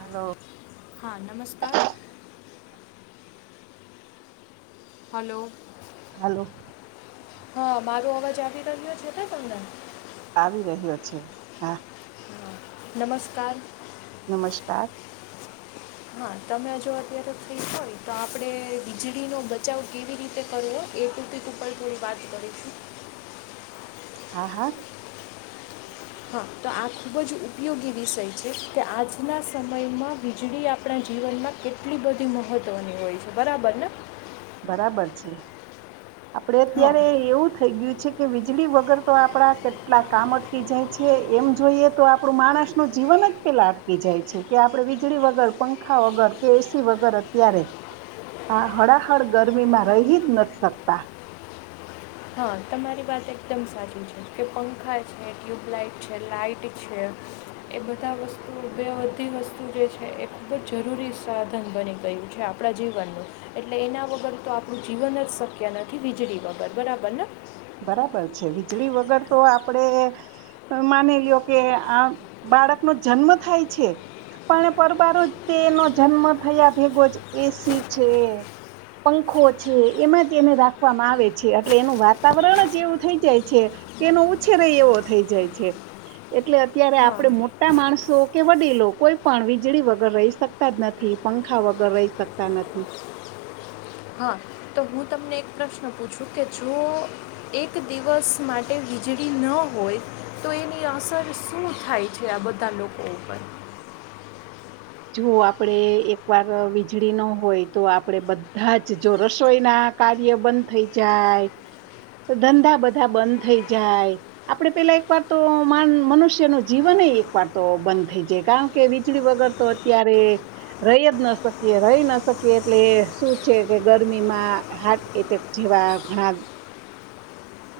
હાલો હા નમસ્કાર hello hello હા મારો અવાજ આવી રહ્યો છે ને તમને આવી રહ્યો છે હા નમસ્કાર નમસ્કાર હા તમે જો અત્યારે થઈ હોય તો આપણેે વીજળીનોો બચાવ કેવી રીતે કરવો એ પ ઉપર થોડી વાત કરીશું હા હા હા તો આ ખૂબ જ ઉપયોગી વિષય છે કે આજના સમયમાં વીજળી આપણા જીવનમાં કેટલી બધી મહત્ત્વની હોય છે બરાબર ને બરાબર છે આપડે હા અત્યારે એવું થઈ ગયું કે વીજળી વગર તો આપડા કેટલા કામ અટકી જાય છે એમ જોઈએ તો આપડું માણસ નું જીવન જ પેલા અટકી જાય છે કે આપડ વીજળી વગર પંખા વગર કે એસી વગર અત્યારે આ હ ગરમીમાં રહી જ નથી શકતા હા તમારી વાત એકદમ સાચી છે કે પંખા છે ટ્યુબલાઇટ છે લાાઈટ છે એ બધા વસ્તુ બે બધી વસ્તુ જે છે એ ખૂબ જ જરૂરી સાધન બની ગયું છે આપણા જીવનનું એટલે એના વગર તો આપણું જીવન જ શક્ય નથી વીજળી વગર બરાબર ને બરાબર છે વીજળી વગર તો આપડે માની લો્યો કે આ બાળકનો જન્મ થાય છે પણ પરબારો તેનો જન્મ થયા ભેગો જ એસી છે પંખો છે એમાં જ એને રાખવામાં આવે છે એટલે એનું વાત વાતાવરણ જ એવું થઈ જાય છે કેનો ઉછેરે એવો થઈ જાય છે એટલે અત્યારે હા આપણે મોટા માણસો કે વડીલો કોઈ પણ વીજળી વગર રહી શકતા જ નથી પંખા વગર રહી શકતા નથી હા તો હું તમને એક પ્રશ્ન પૂછું કે જો એક દિવસ માટે વીજળી ન હોય તો એની અસર શું થાય છે આ બધા લોકો ઉપર જો આપડે એકવાર વીજળી ન હોય તો આપડે બધા જ જો રસોઈ ના કાર્ય બંધ થઈ જાય ધંધા બધા બંધ થઈ જાય આપડે પેલા એક વાર તો મનુષ્ય ન જીવન એકવાર તો બંધ થઈ જાય કારણ કે વીજળી વગર તો ત્યારે રહી જ ન શકીએ રહી ન શકીએ એટલે શું છે કે ગરમીમાં હાર્ટ એટેક જેવા ઘણા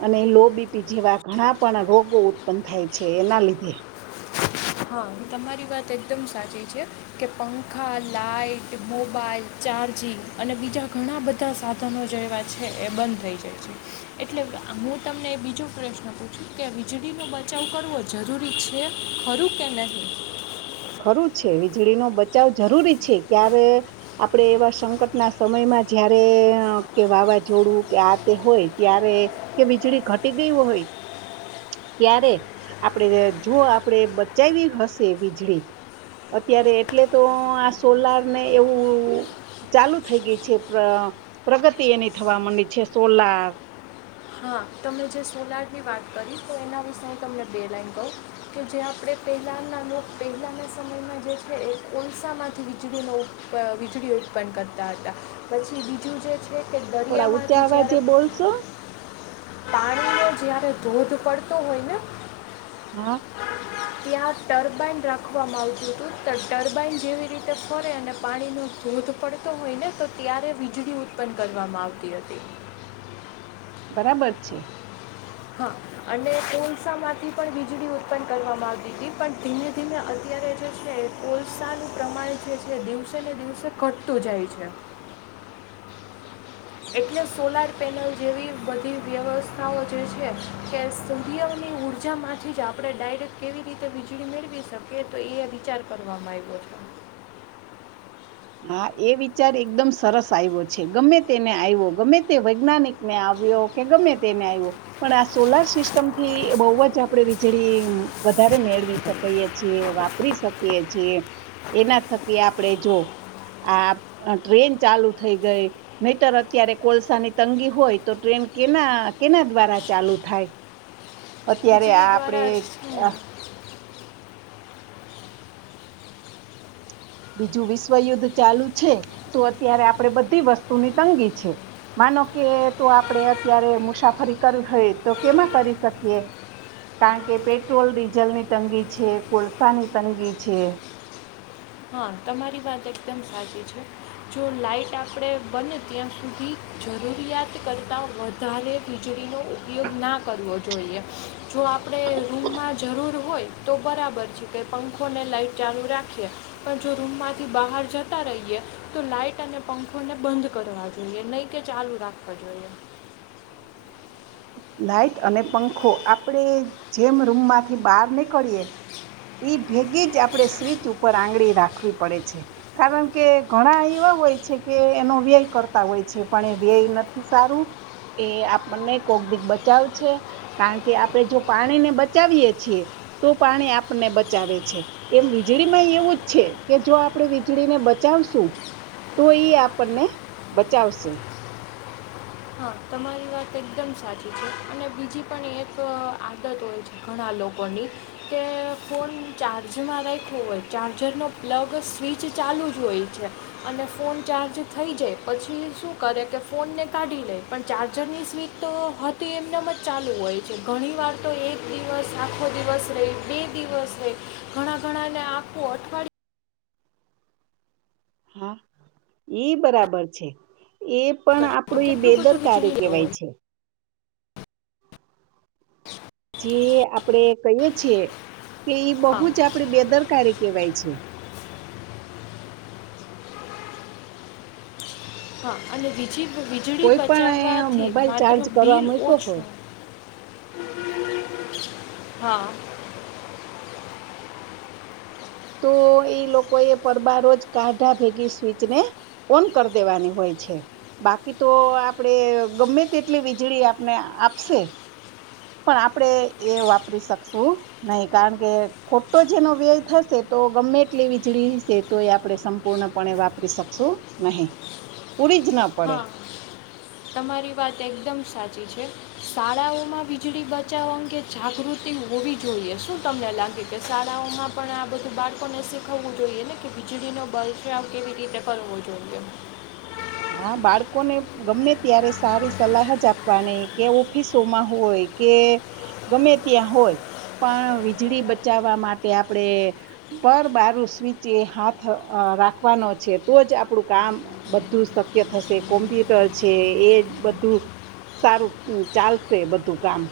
અને લોબીપી જેવા ઘણા પણ રોગો ઉત્પન્ન થાય છે એના લીધે હા તમારી વાત એકદમ સાચી છે કે પંખા લાાઈટ મોબાઈલ ચાર્જિંગ અને બીજા ઘણા બધા સાધનો જે એવા છે એ બંધ થઈ જાય છે એટલે હું તમને બીજો પ્રશ્ન પૂછું કે વીજળીનો બચાવ કરવો જરૂરી છે ખું કે નહી ખરું છે વીજળીનોો બચાવ જરૂરી છે ક્યારે આપણે એવા સંકટના સમયમાં જયારે કે વાવાઝોડું કે આ તે હોય ત્યારે કે વીજળી ઘટી ગય હોય ત્યારે આપણે જો આપણે બચાવી હશે વીજળી અત્યારે એટલે તો આ સોલાર ને એવું ચાલુ થઈ ગય છે પ્રગતિ એની થવા માંડી છે સોલાર હા તમે જે સોલારની વાત કરી તો એના વિશે તમને બે લઇન કહું કે જે આપણે પહેલાંના લોકો પહેલાંના સમયમાં જે છે એ કોલસામાંથી વીજળીનો વીજળી ઉત્પન્ન કરતા હતા પછી બીજું જે છે કે થોડા ઊંચા દરિયામાંથી આવા જે બોલશો પાણી નો જયારે ધોધ પડતો હોય ને [inaudible] ત્યાં ટર્બાાઈન રાખવામાં આવતું હતું તો ટર્બાાઈન જેવી રીતે ફરે અને પાણીનો ધોધ પડતો હોય ને તો ત્યારે વીજળી ઉત્પન્ન કરવામાં આવતી હતી બરાબર છે હા અને કોલસા માંથી પણ વીજળી ઉત્પન્ન કરવામાં આવતી હતી પણ ધીમે ધીમે અત્યારે જે છે કોલસાનુંું પ્રમાણ જે દિવસે ને દિવસે કટ તું જાય છે એટલે સોલાર પેનલ જેવી બધી વ્યવસ્થાઓ જે છે કે સદીની ઉઊર્જામાંથી જ આપણે ડાયરેક્ટ કેવી રીતે વીજળી મેળવી શકીએ તો એ વિચાર કરવામાં આવ્યો છે હા એ વિચાર એકદમ સરસ આવ્યો છે ગમે તેને આવ્યો ગમે તે વૈજ્ઞાનિકને આવ્યો કે ગમે તેને આવ્યો પણ આ સોલાર સિસ્ટમ થી બહુ જ આપણે વીજળી વધારે મેળવી શકીએ છીએ વાપરી શકીએ છીએ એના થકી આપણે જો આ ટ્રેન ચાલુ થઈ ગઈ નહીતર અત્યારે કોલસાની તંગી હોય તો ટ્રેન કેના કેના દ્વારા ચાલુ થાય અત્યારે આ વીજળી આપડે દ્વારા જ શું બીજું વિશ્વયુદ્ધ ચાલુ છે તો અત્યારે આપણે બધી વસ્તુની તંગી છે માનો કે તો આપણે અત્યારે મુસાફરી કરવી હોય તો કેમાં કરી શકીએ કારણ કે પેટ્રોલ ડીઝલની તંગી છે કોલસાની તંગી છે હા તમારી વાત એકદમ સાચી છે જો લાાઈટ આપણે બને ત્યાં સુધી જરૂરિયાત કરતા વધારે વીજળીનો ઉપયોગ ના કરવો જોઈએ જો આપણે રૂમમાં જરૂર હોય તો બરાબર છે કે પંખો ને લાઈટ ચાલુ રાખીએ પણ જો રૂમમાંથી બહાર જતા રહીએ તો લાાઈટ અને પંખોને બંધ કરવા જોઈએ નહીં કે ચાલુ રાખવા જોઈએ લાઈટ અને પંખો આપણે જેમ રૂમમાંથી બહાર નીકળીએ એ ભેગી જ આપણે સ્વચ ઉપર આંગળી રાખવી પડે છે કારણ કે ઘણા એવા હોય છે કે એનો વ્યય કરતા હોય છે પણ એ વ્યય નથી સારું એ આપણને કોક બચાવ છે કારણ કે આપણે જો પાણીને બચાવીય છીએ તો પાણી આપણને બચાવે છે એમ વીજળી માં એવું જ છે કે જો આપણે વીજળીને બચાવશું તો એ આપણને બચાવશે હા તમારી વાત એકદમ સાચી છે અને બીજી પણ એક આદત હોય છે ઘણા લોકોની કે ફોન ચાર્જમાં રાખવો હોય ચાર્જરનો પ્લગ સ્વિચ ચાલુ જ હોય છે અને ફોન ચાર્જ થઈ જાય પછી શું કરે કે ફોનને કાઢી લે પણ ચાર્જરની સ્વીટ તો હતી એમનામ જ ચાલુ હોય છે ઘણી વાર તો એક દિવસ આખો દિવસ રહેહી બે દિવસ રહી ઘણા ઘણા ને આખું અઠવાડિય હા ઈ બરાબર છે એ પણ કરે તો આપણું કેટલું બધું બેદરકારી વીજળી જતો કહેવાય હોય છે એ આપડે કહીએ છીએ કે ઈ બહુ હા જ આપડી બેદરકારી કેવાય છે હા અને બીજી વીજળી કોઈ પણ બચાવવાથી મોબાઈલ માત્ર ચાર્જ કરવા બિલ મૂક્યો હોય ઓછું હા તો એ લોકો એ પરબ રોજ કાઢા ભેગી સ્વીચને ઓન કરી દેવાની હોય છે બાકી તો આપણેે ગમે તેટલી વીજળી આપને આપશે પણ આપણે એ વાપરી શકશું નહીં કારણ કે ખોટો જેનો વ્યય થશે તો ગમેટલી વીજળી છે તો એ આપણે સંપૂર્ણપણે વાપરી શકશું નહીં પૂડી જ ના પડે હા તમારી વાત એકદમ સાચી છે શાળાઓમાં વીજળી બચાવવા અંગે જાગૃતિ હોવી જોઈએ શું તમને લાગે કે શાળાઓમાં પણ આ બધું બાળકોને શીખવવું જોઈએ ને કે વીજળીનો બળફાવ કેવી રીતે કરવો જોઈએ હા બાળકોને ગમે ત્યારે સારી સલાહ જ આપવાની કે ઓફિસોમાં હોય કે ગમે ત્યાં હોય પણ વીજળી બચાવવા માટે આપણેે પર બારું સ્વીચ એ હાથ રાખવાનો છે તો જ આપણું કામ બધું શક્ય થશે કોમ્પ્યુટર છે એ બધું સારું ચાલશે બધું કામ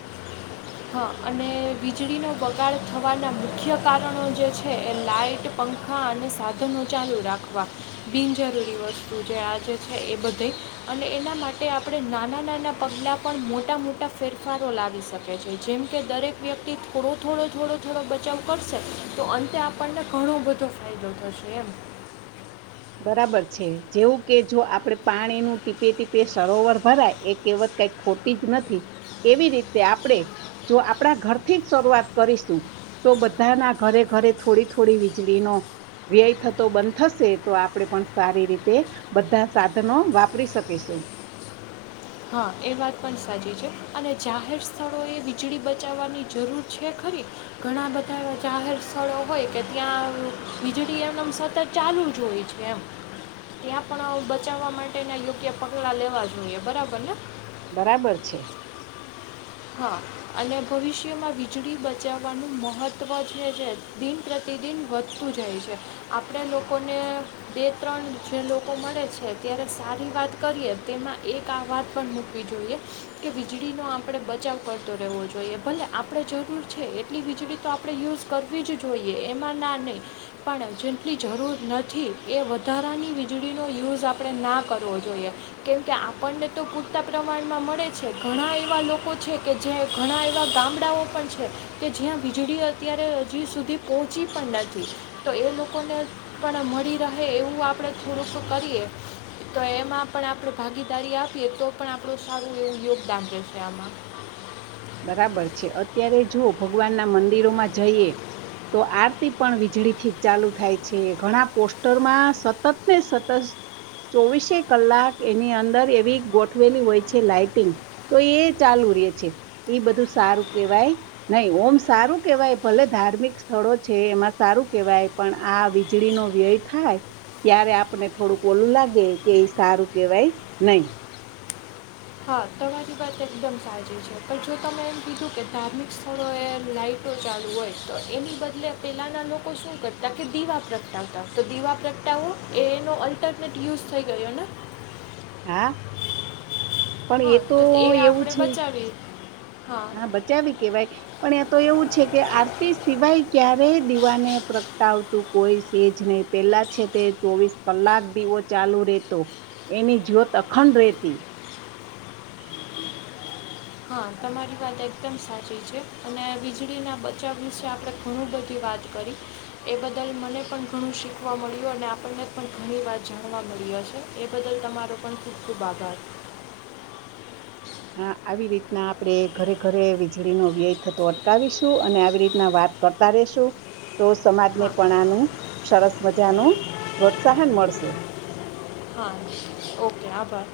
અને વીજળીનો બગાડ થવાના મુખ્ય કારણો જે છે એ લાઇટ પંખા અને સાધનો ચાલુ રાખવા બિનજરૂરી વસ્તુ જે આજે છે એ બધી અને એના માટે આપણે નાના નાના પગલાં પણ મોટા મોટા ફેરફારો લાવી શકીએ છ જેમ કે દરેક વ્યક્તિ થોડો થોડો થોડો થોડો બચાવ કરશે તો અંતે આપણને ઘણો બધો ફાયદો થશે એમ બરાબર છે જેવું કે જો આપણે પાણી ન ટીપે ટીપે સરોવર ભરાય એ કહેવત કઈ ખોટી જ નથી એવી રીતે આપણે જો આપણા ઘરથી જ શરૂઆત કરીશું તો બધાના ઘરે ઘરે થોડી થોડી વીજળીનોો વ્યય થતો બંધ થશે તો આપણે પણ સારી રીતે બધા સાધનો વાપરી શકીશું હા એ વાત પણ સાચી છે અને જાહેર સ્થળો એ વીજળી બચાવવાની જરૂર છે ખરી ઘણા બધા એ જાહેર સ્થળો હોય કે ત્યાં વીજળી એમનેમ સતત ચાલુ જ હોય છે એમ ત્યાં પણ બચાવવા માટેના યોગ્ય પગલાં લેવા જોઈએ બરાબર પણ બરાબર છે હા અને ભવિષ્યમાં વીજળી બચાવવાનું મહત્વ તત્વ છે જે દિન પ્રતિદિન વધતું જાય છે આપણે લોકોને દે ત્રણ જે લોકો મળે છે ત્યારે સારી વાત કરીએ તેમાં એક આ વાત પણ મૂકવી જોઈએ કે વીજળીનો આમ આપણે બચાવ કરતો રહેવો જોઈએ ભલે આપણે જરૂર છે એટલી વીજળી તો આપણે યુઝ કરવી જ જોઈએ એમાં ના નહીં પણ જેટલી જરૂર નથી એ વધારાની વીજળીનો યુઝ આપણે ના કરવો જોઈએ કેમ કે આપણને તો પૂરતા પ્રમાણમાં મળે છે ઘણા એવા લોકો લોકો છે કે જ્યાં ઘણા એવા ગામડાઓ પણ છે કે જ્યાં વીજળી અત્યારે હજી સુધી પહોંચી પણ નથી તો એ લોકોને પણ મળી રહે એવું આપણે થોડુંક કરીએ તો એમાં પણ આપણે ભાગીદારી આપીએ તો પણ આપણું સારું એવું યોગદાન રહેશે આમાં બરાબર છે અત્યારે જો ભગવાનના મંદિરોમાં જઈએ તો આરતી પણ વીજળી થી ચાલુ થાય છે ઘણા પોસ્ટરમાં સતત ને સતત ચોવીસે કલાક એની અંદર એવી ગોઠવેલી હોય છે લાાઈટિંગ તો એ ચાલુ રહેે છે એ બધું સારું કેહેવાય નહીિ ઓમ સારું કેહેવાય ભલે ધાર્મિક સ્થળો છે એમાં સારું કેહેવાય પણ આ વીજળીનોો વ્યય થાય ત્યારે આપને થોડુંક ઓલું લાગે કે એ સારું કેહેવાય નહી હા તમારી વાત એકદમ સાચી છે પણ જો તમે એમ કીધું કે ધાર્મિક સ્થળો એ લાાઈટો ચાલુ હોય તો એની બદલે પેલાના લોકો શું કરતા કે દીવા પ્રગટાવતા તો દીવા પ્રગટાવો એનો અલ્ટરનેટ યુઝ થઈ ગયો ને હા પણ એ હા તો એ એવું આપણે છે બચાવી હા બચાવી કેવાય પણ એ તો એવું છે કે આરતી સિવાય ક્યારે દીવાને પ્રગટાવ કોઈ સજ નહી પેલા છે તે ચોવીસ કલાક દીવો ચાલુ રેતો એની જ્યોત અખંડ રેતી હા તમારી વાત એકદમ સાચી છે અને વીજળીના બચાવ વિશે આપણે ઘણું બધી વાત કરી એ બદલ મને પણ ઘણું શીખવા મળ્યું અને આપણને પણ ઘણી વાત જાણવા મળી છે એ બદલ તમારો પણ ખૂબ ખૂબ આભાર હા આવી રીતના આપણે ઘરે ઘરે વીજળીનોો વ્યય થતો અટકાવીશું અને આવી રીતના વાત કરતા રશું તો સમાજ ને હા પણ આનું સરસ મજા ન પ્રોત્સાહન મળશે હા ઓકે આભાર